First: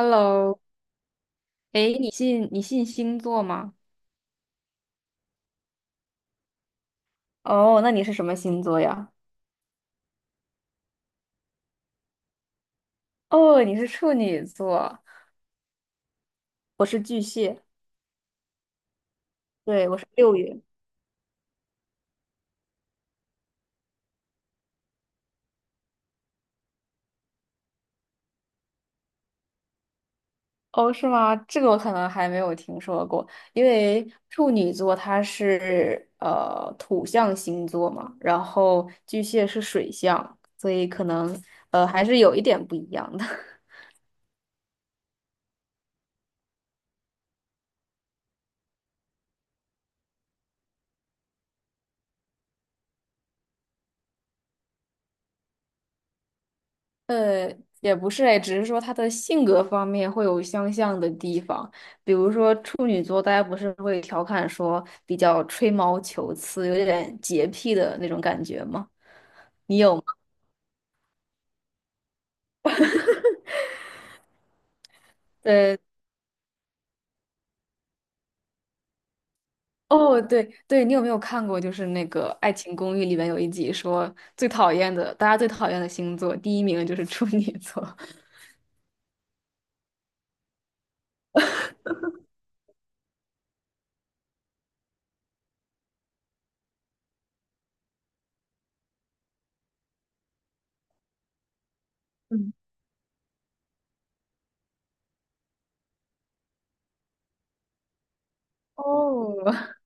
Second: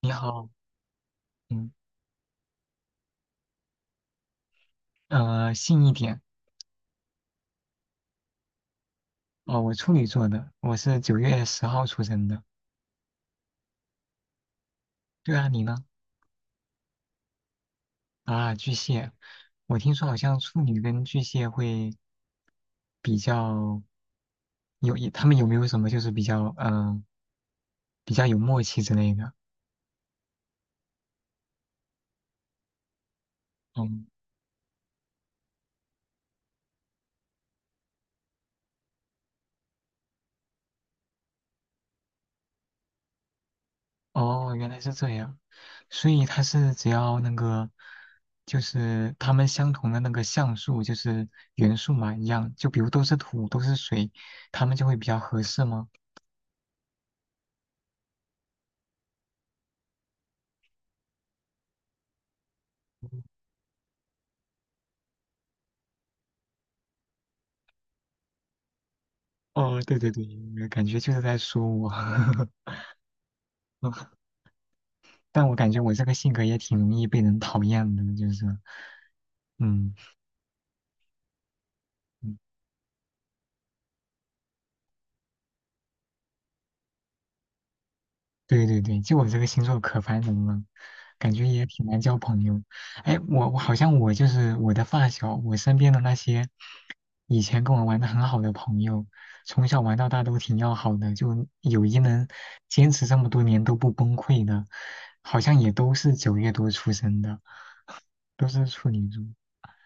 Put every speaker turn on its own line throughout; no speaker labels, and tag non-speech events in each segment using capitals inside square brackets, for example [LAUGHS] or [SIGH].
你好，嗯，
哎，你信星座吗？
信一点。
哦，那你是什么星座呀？
哦，我处女座的，我是9月10号出生的。
哦，你是处女座，
对啊，你呢？
我是巨蟹，
啊，巨蟹。我
对，
听
我是
说好
六
像处
月。
女跟巨蟹会比较有，他们有没有什么就是比较，比较有默契之类的？
哦，是吗？这个我可能还没有听说过，因
嗯。
为处女座它是土象星座嘛，然后巨蟹是水象，所以可能还是有一点不一样的。[LAUGHS]
哦，原来是这样，所以它是只要那个，就是它们相同的那个像素，就是元素嘛，一样，就比如都是土，都是水，它们就会比较合适吗？
呃，也不是哎，只是说他的性格方面会有相像的地方，比如说处女座，大家不是会调侃说比较吹毛求疵，有点洁癖的那种感觉吗？你
哦，
有
对
吗？
对对，感觉就是在说我。[LAUGHS] 但我感
呃，
觉我这个性格也挺容易被人讨厌的，就是，嗯。
哦，对对，你有没有看过就是那个
嗯，
《爱情公寓》里面有一集说最讨厌的，大家最讨厌的星座，第一名就是处女座。[LAUGHS]
对对对，就我这个星座可烦人了，感觉也挺难交朋友。哎，我好像我就是我的发小，我身边的那些以前跟我玩的很好的朋友，从小玩到大都挺要好的，就友谊能
嗯，
坚持这么多年都不崩溃的，好像也都是9月多出生的，都是处女座。
哦，[LAUGHS]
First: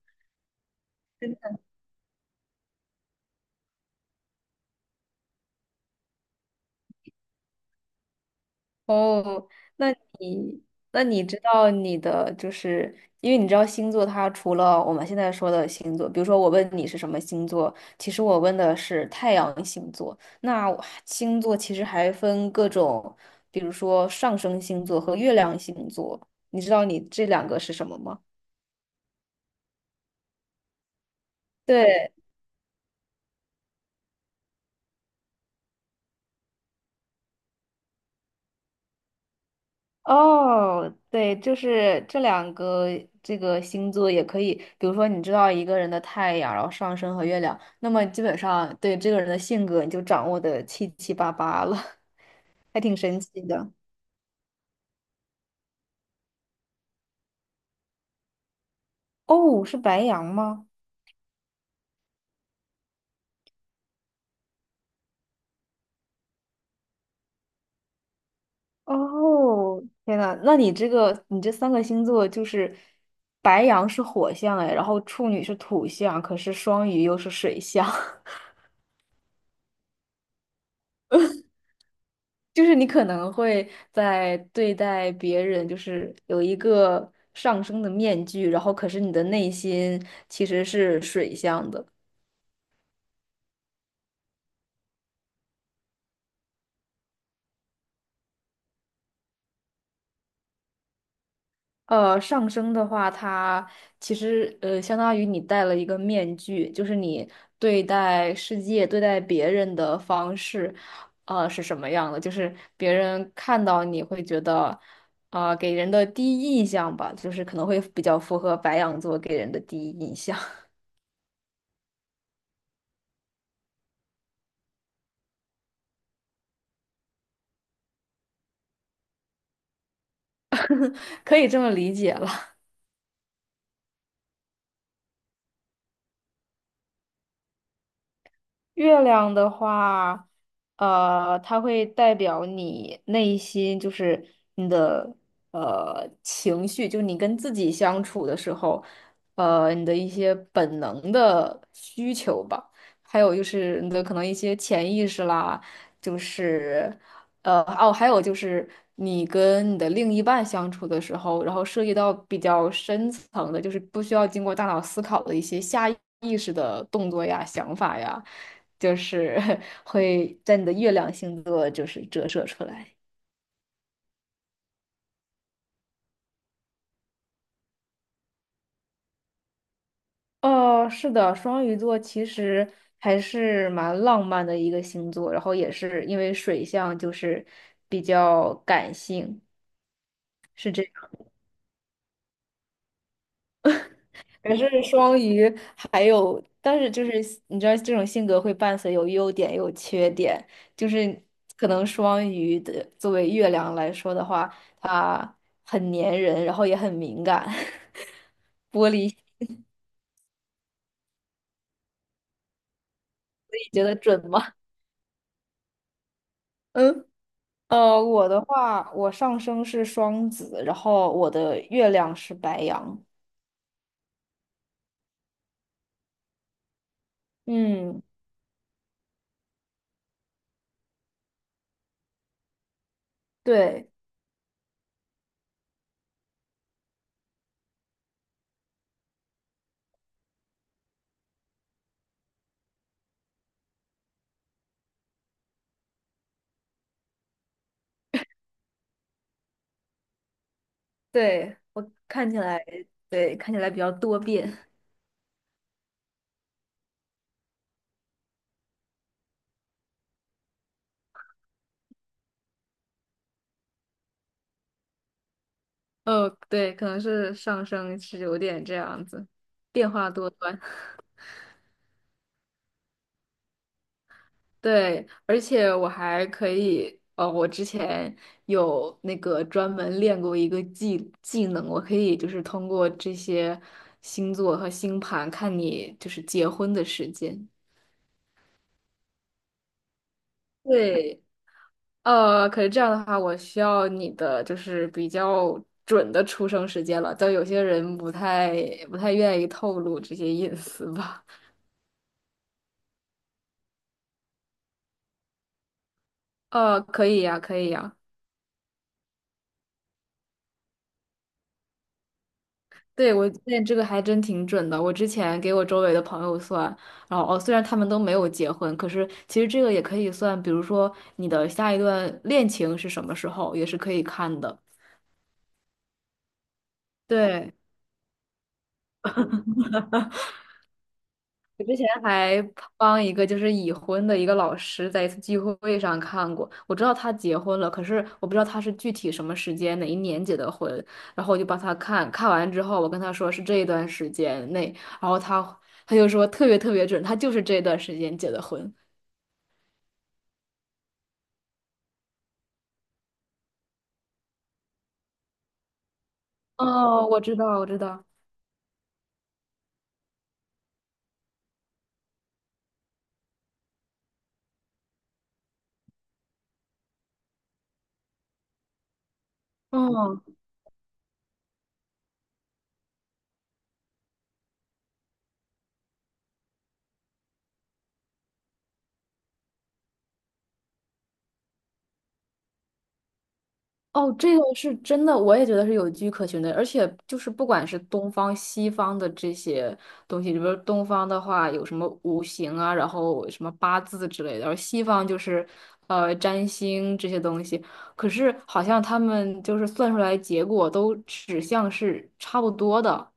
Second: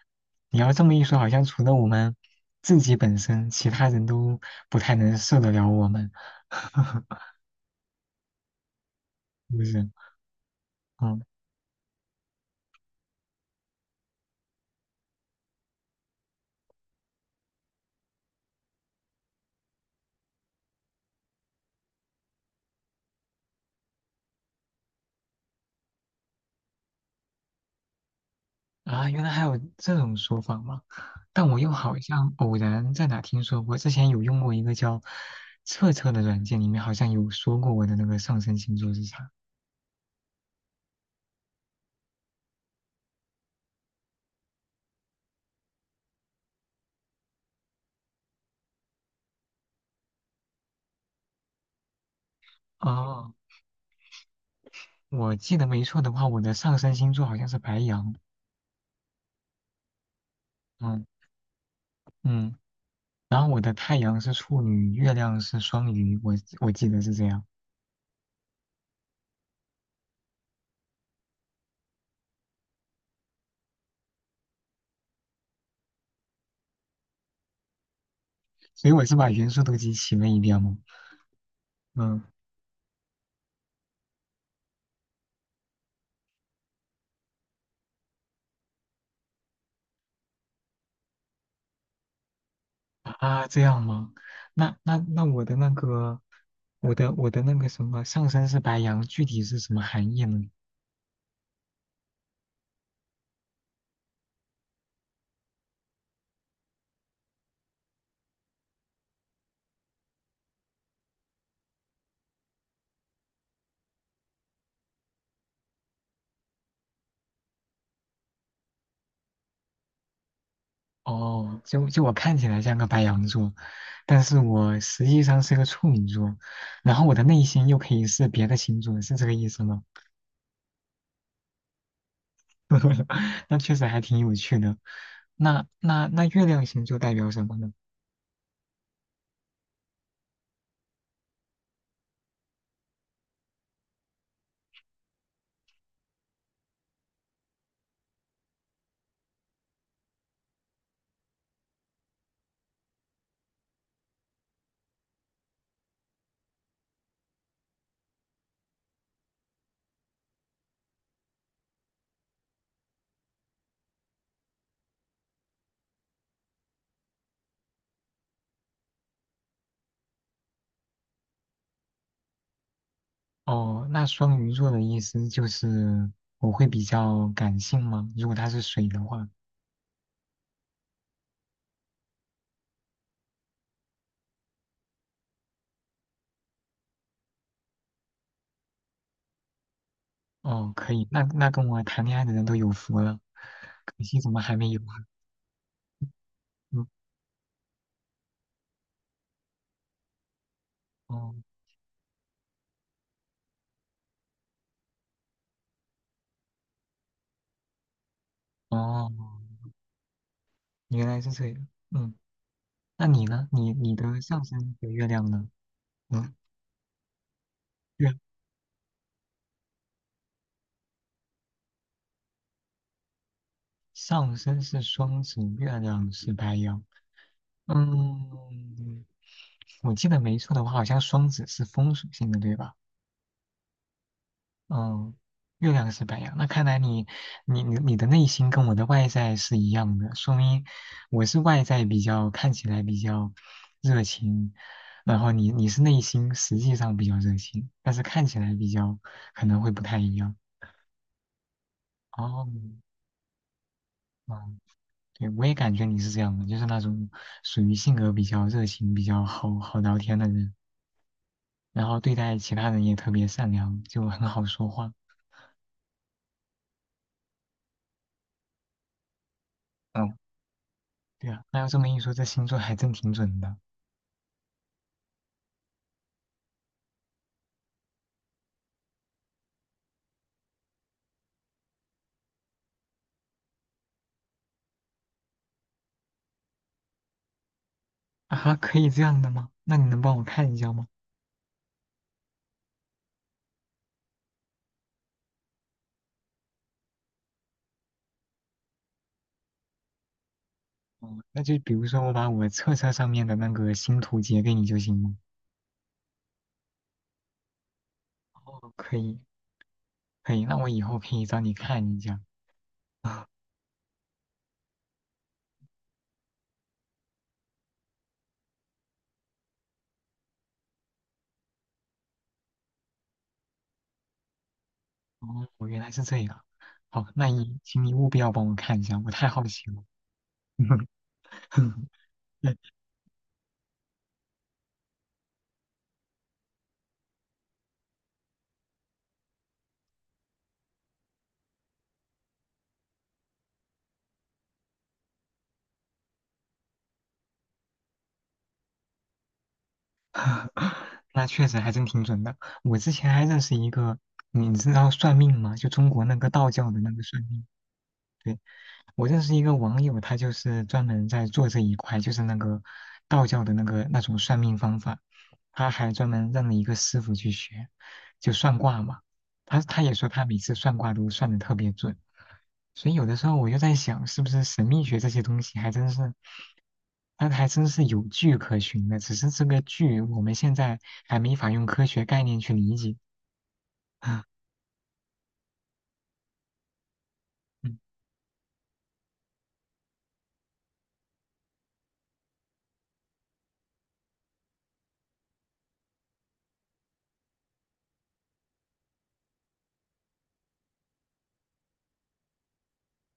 你要这么一说，好像除了我们自己本身，其他人都不太能受得了我们。[LAUGHS]
哦，
是不是？
那你那
嗯。
你知道你的就是，因为你知道星座，它除了我们现在说的星座，比如说我问你是什么星座，其实我问的是太阳星座。那我星座其实还分各种，比如说上升星座和月亮星座。你知道你这两个是什么吗？
啊，原来还有这种说法吗？但我又好
对，
像偶然在哪听说过，之前有用过一个叫测测的软件，里面好像有说过我的那个上升星座是啥。
哦，对，就是这两个这个星座也可以，比如说你知道一个人的太阳，然后上升和月亮，那么基本上对这个人的性格你就掌握的七七八八了，[LAUGHS] 还挺神
哦，
奇的。
我记得没错的话，我的上升星座好像是白羊。
哦，是白羊吗？
嗯。嗯，然后我的太阳是处女，月亮是双鱼，我记得是这样。
哦，天呐，那你这个你这三个星座就是白羊是火象哎，然后处女是土象，可是双鱼又是水象。[LAUGHS]
所以我是把元素都集齐了一遍吗？嗯。
就是你可能会在对待别人，就是有一个上升的面具，然后可是你的内心其实是水象的。
啊，这样吗？那我的那个，我的那个什么上身是白羊，具体是什么含义呢？
呃，上升的话，它其实相当于你戴了一个面具，就是你对待世界、对待别人的方式，呃是什么样的？就是别人看到你会觉得，啊、给人的第一印象吧，就是可能会比较符合白羊座给人的第一印象。
哦，就我看起来像个白羊座，但是我实际上是个处女座，然后我的内心又可以是别的星座，是这个意思吗？
[LAUGHS] 可以这么理解了。
[LAUGHS] 那确实还挺有趣的。那月亮星座代表什么呢？
月亮的话，呃，它会代表你内心，就是你的情绪，就你跟自己相处的时候，呃，你的一些本能的需求吧，还有就是你的可能一些潜意识啦，就是。呃，哦，还有就是你跟你的另一半相处的时候，然后涉及到比较深层的，就是不需要经过大脑思考的一些下意识的动作呀、想法呀，就是 [LAUGHS] 会在你的月亮星座就是折射出来。
哦，那双鱼座的意思就是我会比较感性吗？如果他是水的话。
哦，是的，双鱼座其实还是蛮浪漫的一个星座，然后也是因为水象就是比较感性。
哦，
是这。
可以，那跟我谈恋爱的人都有福了，可惜怎么还
可
没有
是
啊？
双鱼还有，但
嗯。
是就是你知道，这种性格会伴随有优点也有缺点，就是
哦，
可能双鱼的作为月亮来说的话，它很粘人，然后也很敏感，[LAUGHS]
哦，原来是这样，嗯。那你呢？
你
你
觉
你
得
的
准
上
吗？
升和月亮呢？嗯。
嗯，呃，
月
我的话，我上升是双子，然后我的月亮是白羊。
上升是双子，月亮是白羊。
嗯，
嗯，我记得没错的话，好像双子是风属性的，对吧？
对
嗯。月亮是白羊，那看来你你的内心跟我的外在是一样的，说明我是外在比较看起来比较热情，然后你是内心实际上比较热情，但是看起来比较可能会不太一样。
对，我看起
哦，
来对看起来比较多
嗯，
变。
对，我也感觉你是这样的，就是那种属于性格比较热情、比较好好聊天的人，然后对待其他人也特别善良，就很好说话。
哦，对，可能是上升是有点这样子，变化
嗯，
多端。[LAUGHS]
对啊，那要这么一说，这星座还真挺准的。
对，而且我还可以，呃，我之前有那个专门练过一个技能，我可以就是通过这些星座和星盘看你就是结婚的时间。
啊，可以这样的吗？那你能帮我看一下吗？
对，呃，可是这样的话，我需要你的就是比较准的出生时间了，但有些人不太愿意透露这些隐私
哦，
吧。[LAUGHS]
那就比如说我把我册册上面的那个星图截给你就行了。
呃，可以呀，可以呀。
哦，可以，可以，那我以后可以找你看一下。
对，
[LAUGHS]
我发现这个还真挺准的。我之前给我周围的朋友算，然后哦，虽然他们都没有结婚，可是其实这个也可以算，比如说你的下一段恋情是什么时候，也是可以看的。
啊，哦，原来是这样。好，那
对，
你请你务必要帮我看一下，我太好奇了。
我之前
[LAUGHS]
还
对。
帮一个就是已婚的一个老师在一次聚会上看过，我知道他结婚了，可是我不知道他是具体什么时间哪一年结的婚，然后我就帮他看，看完之后我跟他说是这一段时间内，然后他就说特别特别准，他就是这段时间结的婚。
[LAUGHS] 那确实还真挺准的。我之前还认识一个，你知道算命吗？就中国那个道教的那个
哦，我
算
知
命。
道，我知道。
对。我认识一个网友，他就是专门在做这一块，就是那个道教的那个那种算命方法，他还专门认了一个师傅去学，就算卦嘛。他也说
嗯，
他每次算卦都算的特别准，所以有的时候我就在想，是不是神秘学这些东西还真是，它还真是有据可循的，只是这个据我们现在还没法用科学概念去理解。
哦，
[LAUGHS]
这个是真的，我也觉得是有据可循的，而且就是不管
嗯，
是东方、西方的这些东西，比如说东方的话有什么五行啊，然后什么八字之类的，而西方就是占星这些东西，可是好像他们就是算出来结果都指向是差不多的。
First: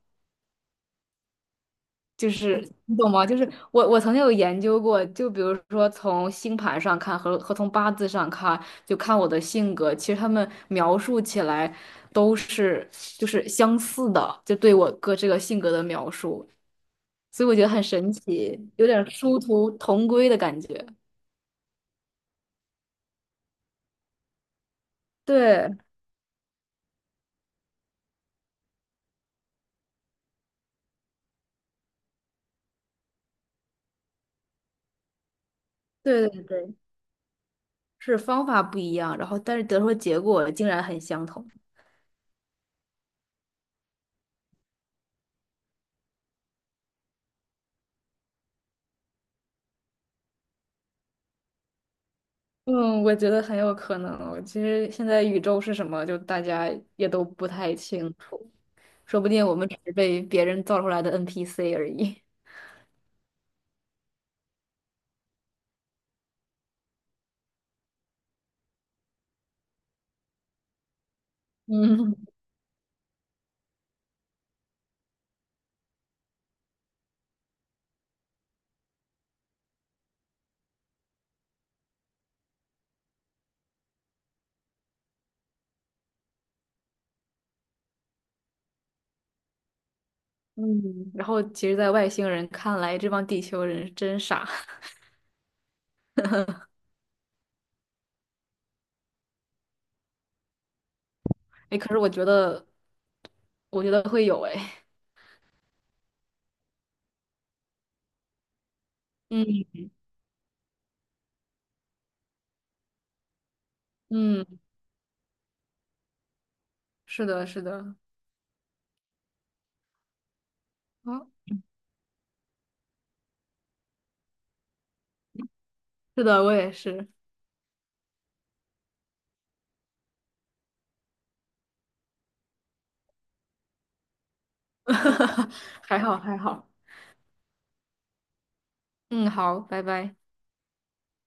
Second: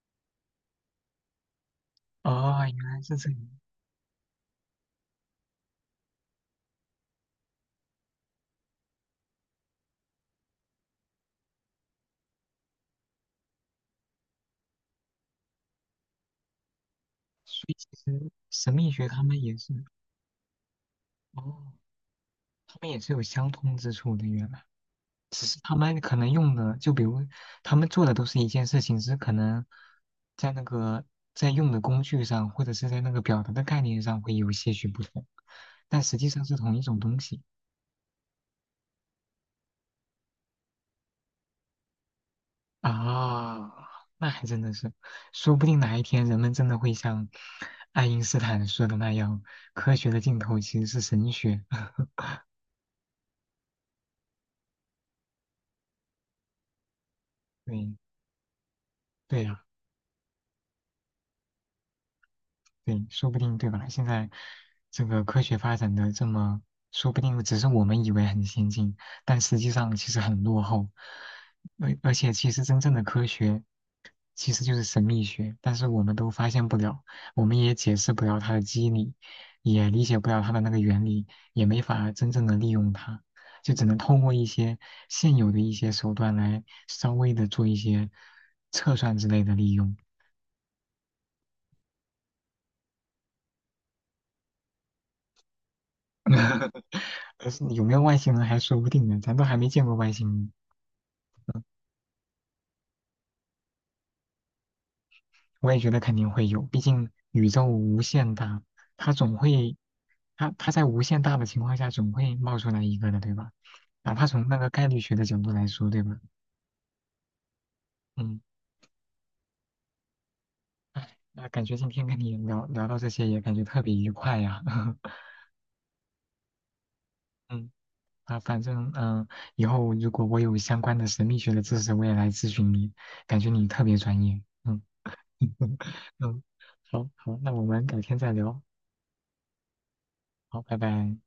就
哦，
是
原
你
来
懂
是
吗？
这
就
样，
是我曾经有研究过，就比如说从星盘上看和从八字上看，就看我的性格，其实他们描述起来都是就是相似的，就对我哥这个性格的描述，所以我觉
所
得
以
很
其
神
实
奇，
神
有
秘学
点
他们
殊
也
途
是，
同归的感觉。
哦。他们也是有相通之处的，原来只是
对
他们可能用的，就比如他们做的都是一件事情，只是可能在那个在用的工具上，或者是在那个表达的概念上会有些许不同，但实
对
际上
对
是
对，
同一种东西。
是方法不一样，然后但是得出的结果竟然很相同。
啊，那还真的是，说不定哪一天人们真的会像爱因斯坦说的那样，科学的尽头其实是神学。[LAUGHS]
嗯，我觉得很有可能。其实现在宇宙是什么，就大家也都不太
对
清楚。说不
对
定我
呀、
们只是被别人造出来的 NPC 而已。[LAUGHS]
对，说不定对吧？现在这个科学发展的这么，说不定只是我们以为很先进，但实际上其实很落后。而而
嗯
且，其实真正的科学其实就是神秘学，但是我们都发现不了，我们也解释不了它的机理，也理解不了它的那个原理，也没法真正的利用它，就只能通过一些现有的一些手段来稍微的做一些测算之类的利用。
嗯，然后其实，在外星人看来，这帮地球人真傻。
[LAUGHS] 可是有没有外星人还说不定呢，咱都还没见过外星人。
[LAUGHS] 哎，可是我觉得，我觉得会有哎。
我也觉得肯定会有，毕竟宇宙无限大，它总
嗯
会，它在无限大的情况下总会冒出来一个的，对吧？哪怕
嗯，
从那个概率学的角度来说，对吧？
是的，是的，
嗯。哎，
啊，
那感觉今天跟你聊到这些也感觉特别愉快呀。[LAUGHS]
是的，我也是。
嗯，啊，反正以后如果我有相关的神秘学的知识，我也来咨询你，感觉你特别专业。嗯。
[LAUGHS]
[LAUGHS]
还好，还
嗯，
好。
好好，那我们改天再聊。
嗯，好，拜拜。
好，拜拜。